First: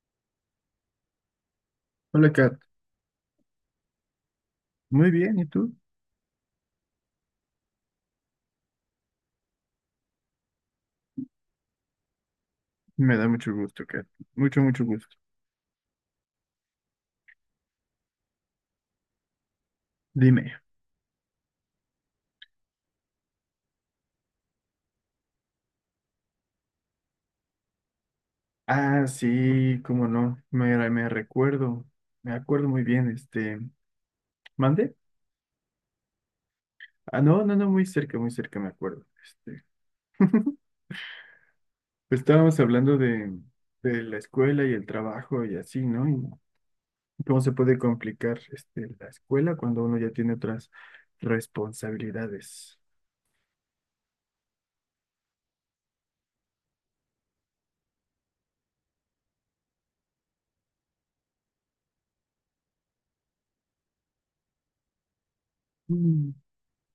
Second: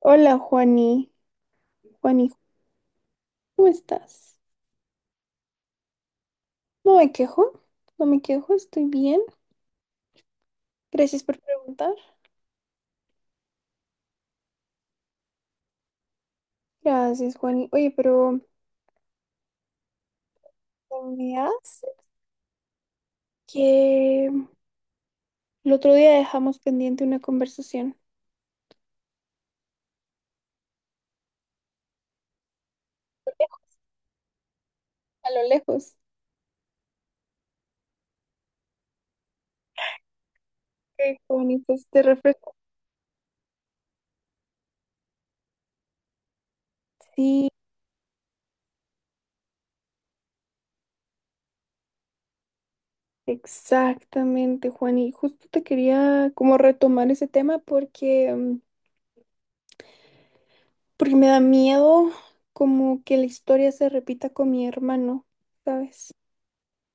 Hola, Juani. Juani, Hola, Kat. ¿cómo estás? Muy bien, ¿y tú? No me quejo, no me quejo, estoy bien. Gracias por preguntar. Me da mucho gusto, Kat. Mucho, mucho gusto. Gracias, Juani. Oye, pero Dime. ¿sabías que el otro día dejamos pendiente una conversación? Ah, sí, cómo no. Me recuerdo. Me acuerdo muy bien, ¿Mande? A lo lejos. Ah, no, no, no, muy cerca me acuerdo. Ok, Juani, pues te Pues refresco. estábamos hablando de la escuela y el trabajo y así, ¿no? Y cómo Sí, se puede complicar la escuela cuando uno ya tiene otras responsabilidades. exactamente, Juani. Justo te quería como retomar ese tema porque, porque me da miedo como que la historia se repita con mi hermano, ¿sabes? Mm,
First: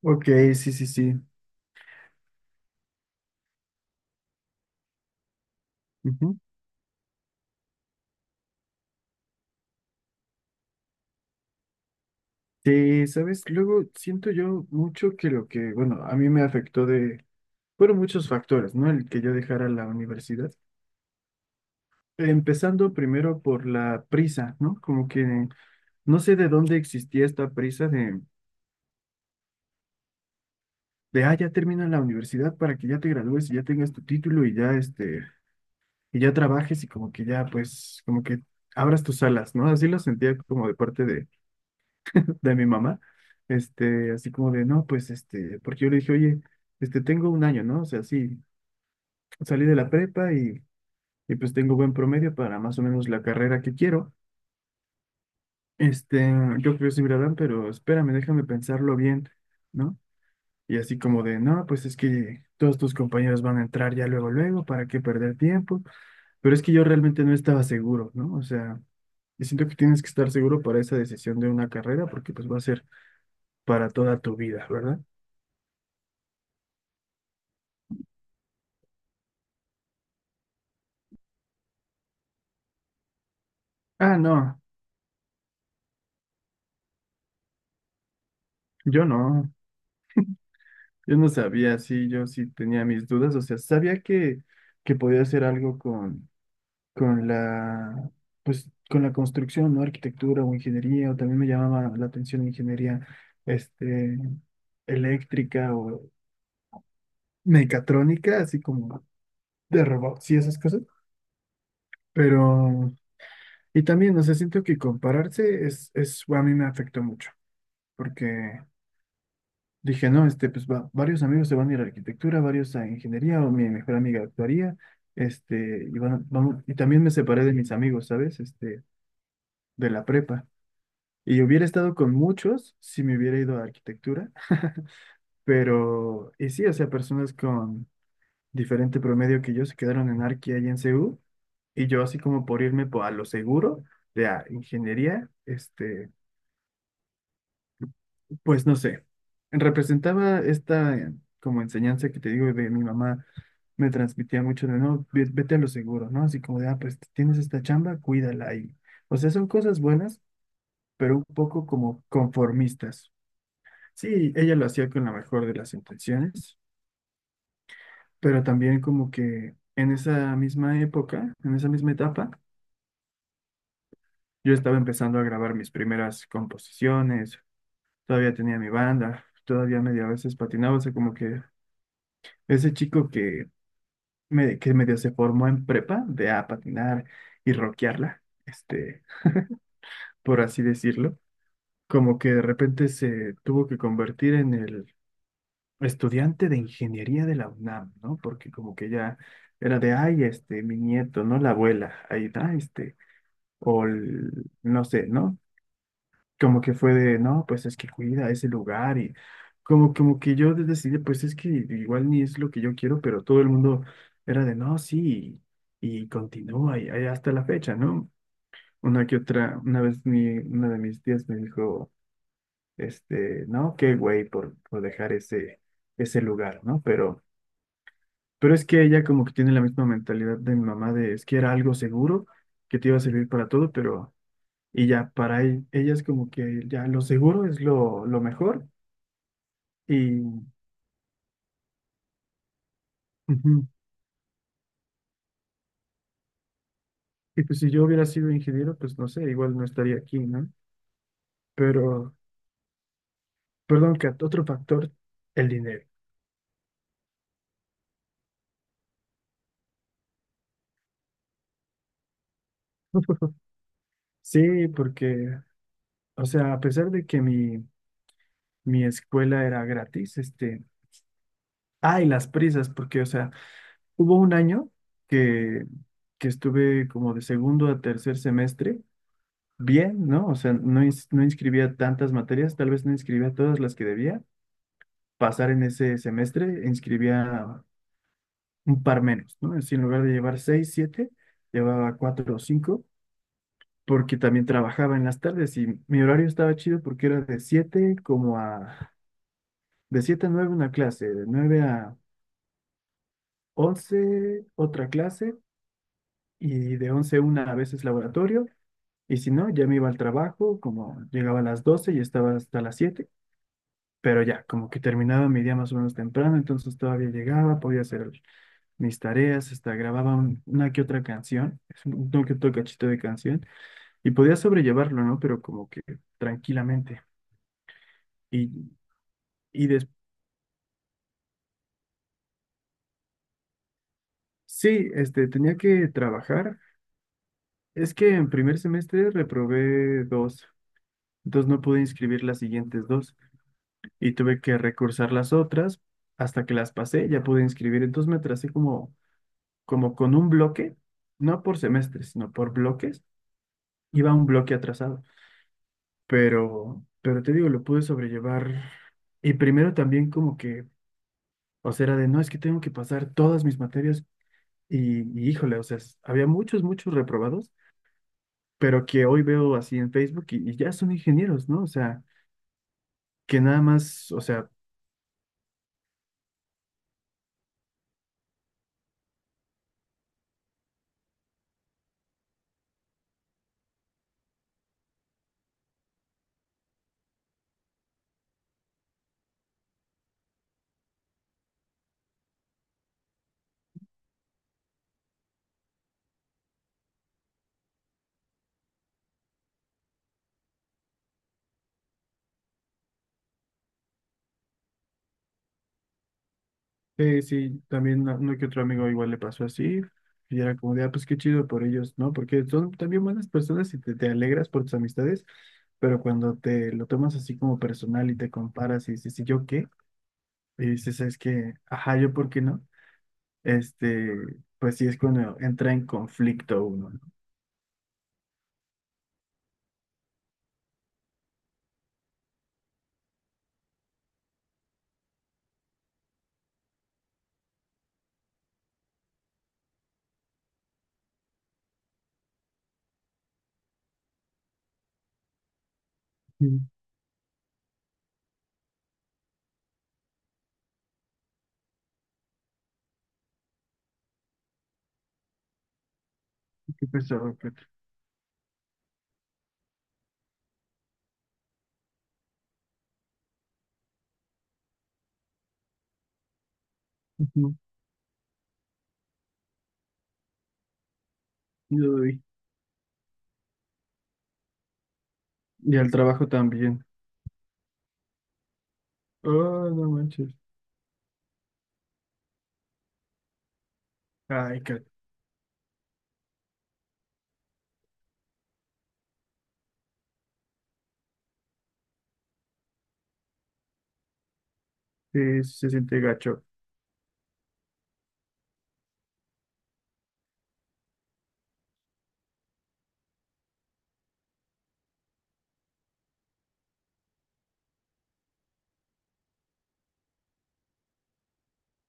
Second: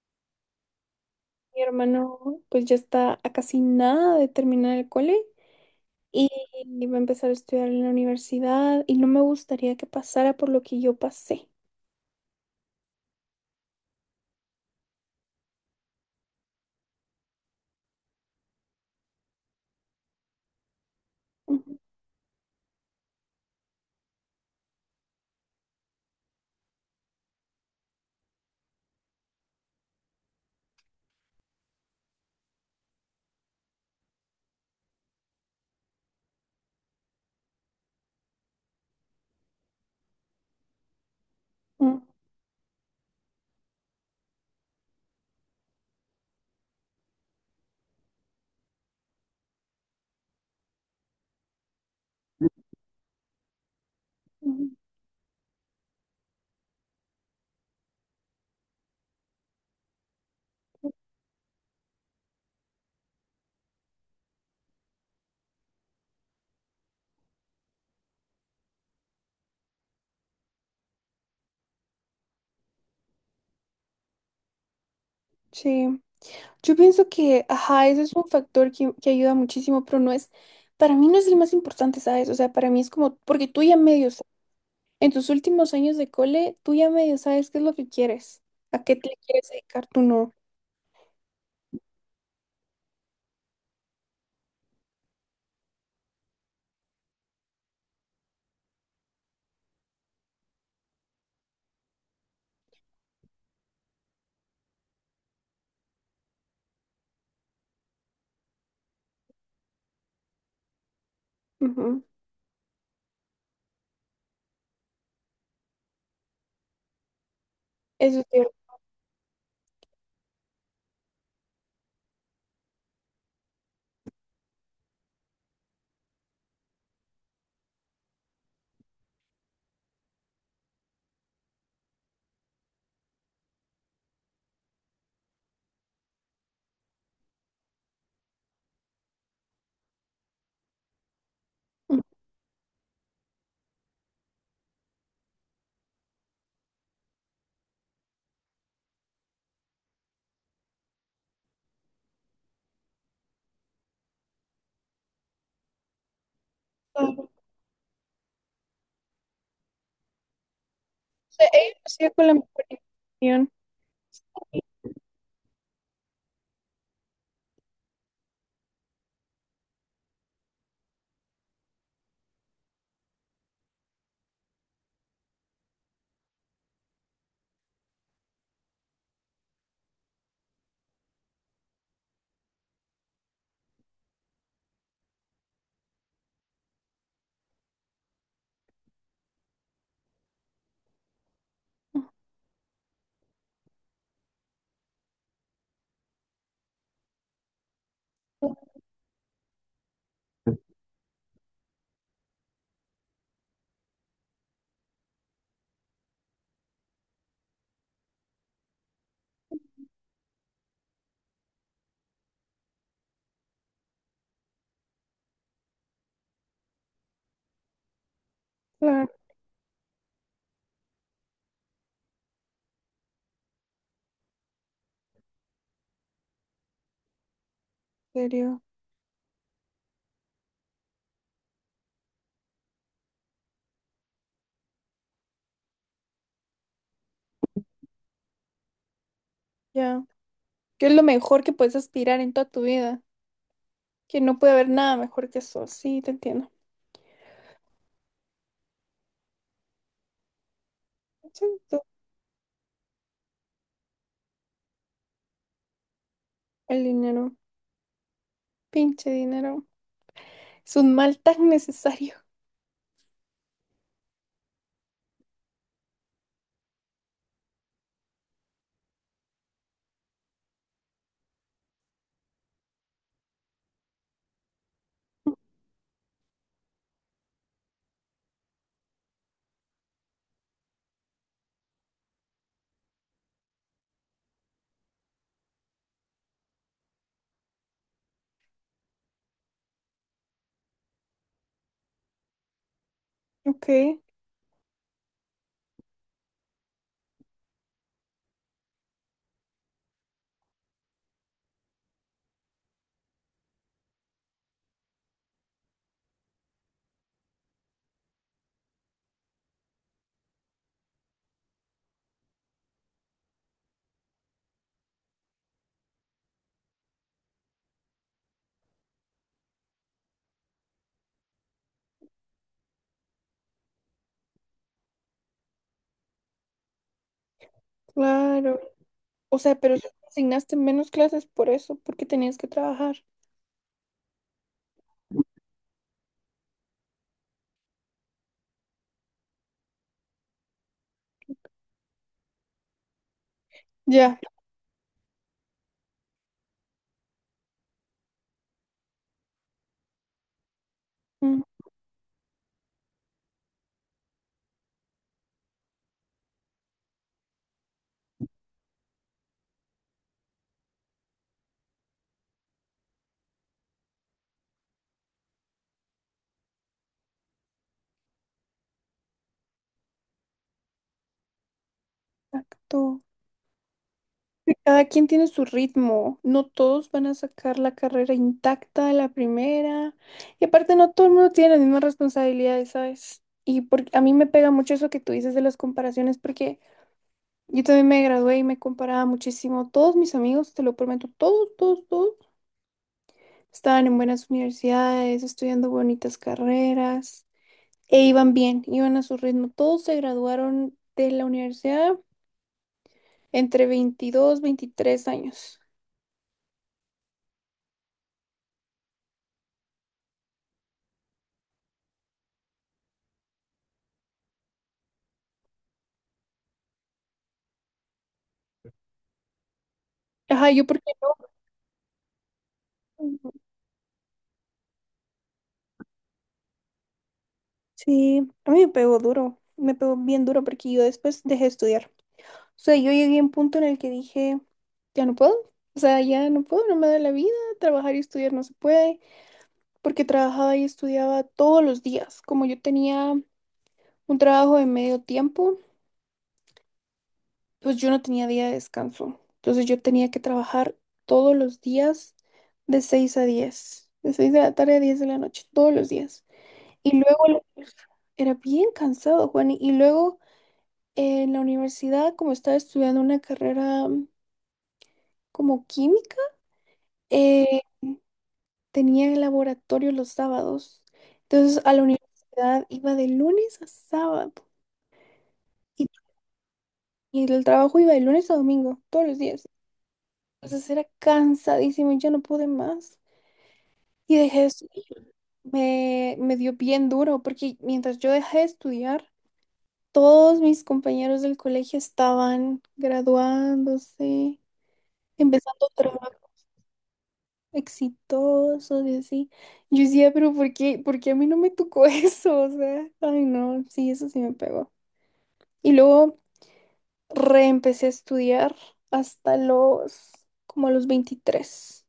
ok, sí, sí, sí. Mi hermano pues ya está a casi nada de terminar el cole y va a empezar a estudiar en la universidad y no me gustaría que pasara por lo que yo pasé. Sí, sabes, luego siento yo mucho que lo que, bueno, a mí me afectó de, fueron muchos factores, ¿no? El que yo dejara la universidad. Ujú, Empezando primero por la prisa, ¿no? Como que no sé de dónde existía esta prisa de, ah, ya termina la universidad para que ya te gradúes y ya tengas tu título y ya, y ya trabajes y como que ya, pues, como que abras tus alas, ¿no? Así lo sentía como de parte ujú, de mi mamá, así como de, no, pues, porque yo le dije, oye, tengo un año, ¿no? O sea, sí, salí de la prepa y pues tengo buen promedio para más o menos la carrera que quiero. Este, yo creo que sí me la dan, pero espérame, déjame pensarlo bien, ¿no? Y ujú. así como de, no, pues es que todos tus compañeros van a entrar ya luego, luego, ¿para qué perder tiempo? Pero es que yo realmente no estaba seguro, ¿no? O sea, yo siento que tienes que estar seguro para esa decisión de una carrera porque pues va a ser para toda tu vida, ¿verdad? Sí, yo pienso que, ajá, eso es un factor que ayuda muchísimo, pero para mí no es el más importante, ¿sabes? O sea, para mí es como, porque tú ya medio Ah, sabes, no, en tus últimos años de cole, tú ya medio sabes qué es lo que quieres, a qué yo te quieres no, dedicar, tú no. yo no sabía, sí, yo sí tenía mis dudas, o sea, sabía que podía hacer algo con la, pues, con la construcción, ¿no? Arquitectura o ingeniería, o también me llamaba la atención ingeniería, este, eléctrica o mecatrónica, así como de robots y esas cosas. Ujú. Pero, y también, no sé, siento que compararse a mí me afectó mucho, Eso es cierto. porque dije, no, pues varios amigos se van a ir a arquitectura, varios a ingeniería, o mi mejor amiga actuaría, y, vamos, y también me separé de mis amigos, ¿sabes? De la prepa. Y hubiera estado con muchos si me hubiera ido a arquitectura, pero, y sí, o sea, personas con diferente promedio que yo se quedaron en arqui y en CU, y Ujú, yo así como por irme a lo seguro de a ingeniería, pues no sé, representaba esta como enseñanza que te digo de mi mamá, me transmitía mucho de no, vete a lo seguro, ¿no? Así como de, ah, pues claro. O tienes esta chamba, cuídala y, o sea, son cosas buenas, pero un sea, poco ellos como hacían con la mejor conformistas. intención. Sí, ella lo hacía con la mejor de las intenciones, pero también como que en esa misma época, en esa misma etapa, yo estaba empezando a grabar mis primeras composiciones, todavía tenía mi banda, todavía medio a veces patinaba, o sea, como que ese chico que, me, que medio se formó en prepa de a patinar y rockearla, por así decirlo, como que de repente se tuvo que convertir en el estudiante de ingeniería de la UNAM, ¿no? Porque Oh, como que ya era de, ay, mi nieto, ¿no? La abuela, ahí está, o no sé, ¿no? Como que fue de, no, pues es que cuida ese lugar y como, como que yo decidí, pues es que igual ni es lo que yo quiero, pero todo el mundo era de, no, sí, y, continúa y, ahí hasta la fecha, ¿no? Una claro, que otra, una vez mi, una de mis tías me dijo, no, qué güey por dejar ese, ese lugar, ¿no? Pero en Pero serio. es que ella como que tiene la misma mentalidad de mi mamá de es que era algo seguro, que te iba a servir para todo, pero y ya para ella es como que ya lo seguro es lo mejor Ya. y, ¿Qué es lo mejor que puedes aspirar en toda tu vida? ujú. Que no puede haber nada mejor que eso. Sí, te entiendo. Y pues si yo hubiera sido ingeniero, pues no sé, igual no estaría aquí, ¿no? Sí, tú. Pero, perdón, Kat, otro factor, el dinero. El dinero. Pinche dinero. Es un mal tan necesario. Sí, porque, o sea, a pesar de que mi escuela era gratis, ay, las prisas, porque, o sea, hubo un año que, que estuve como de segundo a tercer semestre, bien, ¿no? O sea, no, no inscribía tantas materias, tal vez no inscribía todas las que debía pasar en ese semestre, inscribía un par menos, ¿no? Así, en lugar de llevar seis, siete, llevaba cuatro o cinco, Ok, porque también trabajaba en las tardes y mi horario estaba chido porque era de siete como a, de siete a nueve una clase, de nueve a once otra clase y de 11 a 1 a veces laboratorio. Y si no, ya me iba al trabajo, como llegaba a las 12 y estaba hasta las siete, pero ya, como que terminaba mi día más o menos temprano, entonces todavía llegaba, podía hacer mis tareas, hasta grababa una que otra canción, es un que otro cachito de canción, y podía sobrellevarlo, ¿no? Pero como que tranquilamente. Y, claro. O sea, y pero si asignaste menos clases por eso, porque tenías que trabajar. sí, tenía que trabajar. Es que en primer semestre reprobé dos, entonces no pude inscribir las siguientes dos. Y Ya. tuve que recursar las otras hasta que las pasé, ya pude inscribir. Entonces me tracé como, como con un bloque, Mm, no por semestres, sino por bloques. Iba un bloque atrasado, pero te digo, lo pude sobrellevar. Y primero también como que, o sea, era de, no, es que tengo que pasar todas mis materias y híjole, o sea, había muchos, muchos reprobados, pero que hoy veo así en Facebook y ya son ingenieros, ¿no? O sea, exacto. que nada más, o sea, Cada quien tiene su ritmo. No todos van a sacar la carrera intacta a la primera. Y aparte, no todo el mundo tiene las mismas responsabilidades, ¿sabes? A mí me pega mucho eso que tú dices de las comparaciones, porque yo también me gradué y me comparaba muchísimo. Todos mis amigos, te lo prometo, todos, todos, todos, estaban en buenas universidades, estudiando bonitas carreras. E iban bien, iban a su ritmo. Todos se graduaron de la universidad entre 22 23 años. sí, sí, también uno que otro amigo igual le pasó así, y era como de, ah, pues qué chido por ellos, ¿no? Porque son también buenas personas y te alegras por tus amistades, pero cuando te lo tomas así como personal y te comparas y dices, ¿y yo qué? Ajá, yo Y porque... dices, es que, ajá, ¿yo por qué no? Este, pues sí es cuando entra en conflicto uno, ¿no? Sí, a mí me pegó duro, me pegó bien duro porque yo después dejé de estudiar. O sea, yo llegué a un punto en el que dije, ya no puedo, o sea, ya no puedo, no me da la vida, trabajar y estudiar no se puede, porque trabajaba y estudiaba todos los días, como yo tenía un trabajo de medio tiempo. Sí. Pues yo no tenía día de descanso. Entonces yo tenía que trabajar todos los días de 6 a 10, de 6 de la tarde a 10 de la noche, todos los días. ¿Qué Y luego pesado, Kat? la- Era bien cansado, Juan. Y luego en la universidad, como estaba estudiando una carrera como química, Ujú, eh, tenía el laboratorio los sábados. Entonces a la uy. universidad iba de lunes a sábado Y y, al trabajo también. y el trabajo iba de lunes a domingo, todos los días. Oh, no manches. Entonces era cansadísimo y ya no pude más. Y dejé de Ay, Kat, estudiar. Me dio bien duro porque mientras yo dejé de estudiar, todos mis compañeros del colegio estaban graduándose, sí, empezando se siente trabajos gacho. exitosos y así. Yo decía, pero por qué a mí no me tocó eso? O sea, ay no, sí, eso sí me pegó. Y luego reempecé a estudiar hasta los, como a los 23.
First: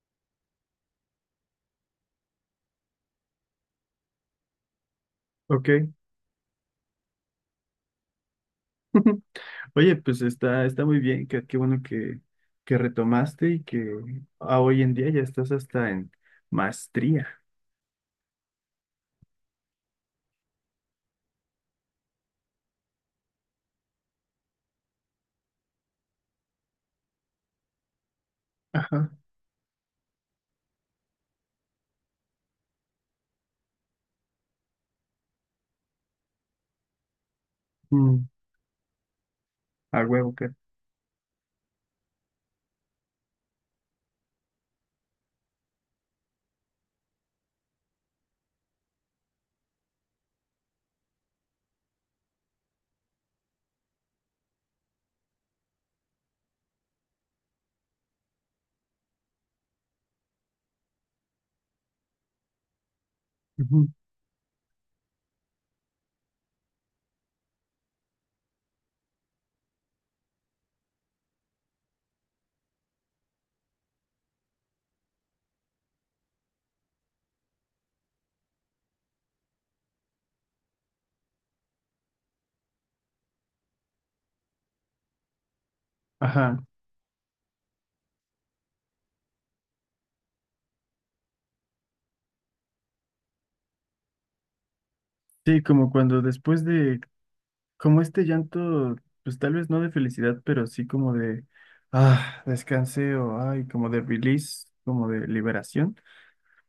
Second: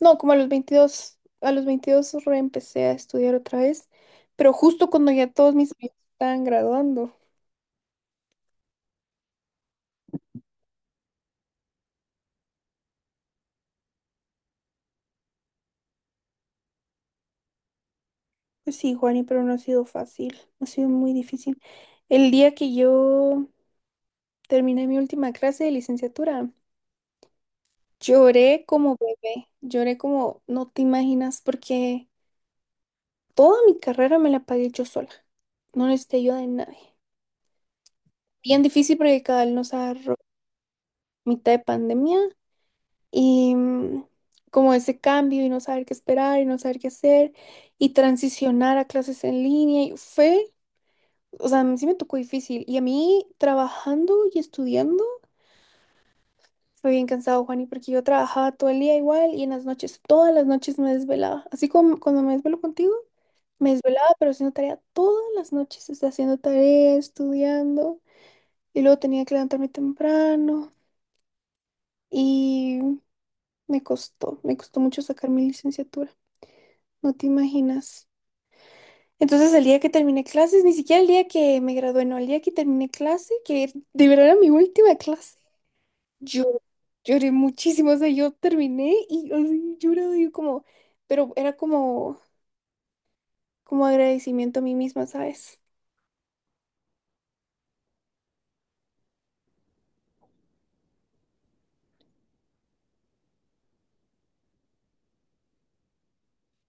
No, como a los 22 reempecé a estudiar otra vez, pero justo cuando ya todos mis Ok. amigos estaban graduando. Oye, pues está, está muy bien, qué, qué bueno que retomaste y que a hoy en día ya estás hasta en maestría. Pues sí, Juani, pero no ha sido fácil, no ha sido muy difícil. El día que yo terminé mi última clase de licenciatura, lloré como Ajá. bebé, lloré como no te imaginas, porque toda mi carrera me la pagué yo sola, no necesité ayuda de nadie. Mm, Bien difícil porque cada nos a agarró huevo, que. mitad de pandemia y como ese cambio y no saber qué esperar y no saber qué hacer y transicionar a clases en línea y fue, o sea, a mí sí me tocó difícil y a mí trabajando y estudiando fue bien cansado, Juani, porque yo trabajaba todo el día igual y en las noches, todas las noches me desvelaba, así como cuando me desvelo contigo. Me Ujú, desvelaba, pero haciendo tarea todas las noches, o sea, haciendo tarea, estudiando, y luego tenía que levantarme temprano, y me costó mucho sacar mi licenciatura, no te imaginas. Entonces el día que terminé clases, ni siquiera el día que me gradué, no, el día que terminé clase, que de verdad era mi última clase, ajá. yo lloré muchísimo, o sea, yo terminé y así llorado, yo como, pero era como, como agradecimiento a mí misma, ¿sabes? Sí, como cuando después de, como este llanto, pues tal vez no de felicidad, pero sí como de, ah, descanse o, ay, como de release, como de liberación.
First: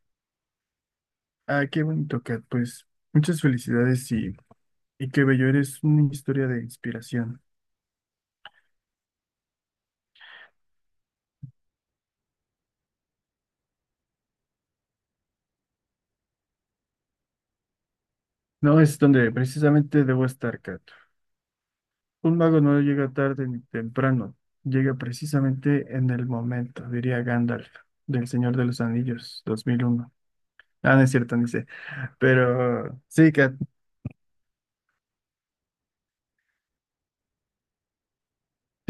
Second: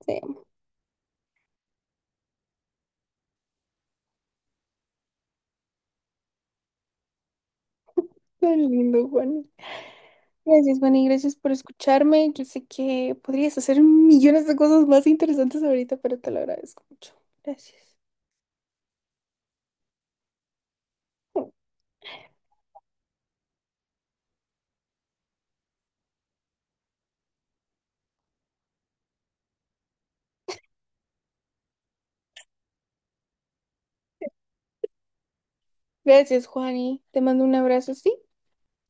Sí, Ah, qué bonito, Kat, pues muchas felicidades y qué bello, eres una historia de inspiración. tan lindo, Juan. Gracias, Juan, y gracias por escucharme. Yo sé que podrías hacer millones de cosas más interesantes ahorita, pero te lo agradezco mucho. Gracias. No es donde precisamente debo estar, Kat. Un mago no llega tarde ni temprano, llega precisamente en el momento, diría Gandalf, del Señor de los Anillos, 2001. Ah, no es cierto, ni sé. Pero sí, Kat, Gracias, Juani. Te mando un abrazo, ¿sí?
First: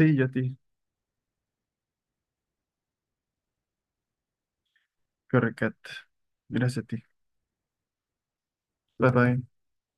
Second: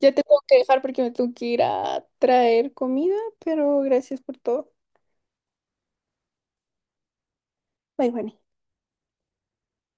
Ya te yo a tengo ti. que dejar porque me tengo que ir a traer comida, pero gracias por todo. Corre, Kat. Gracias a ti. Bye, Juani. Bye bye.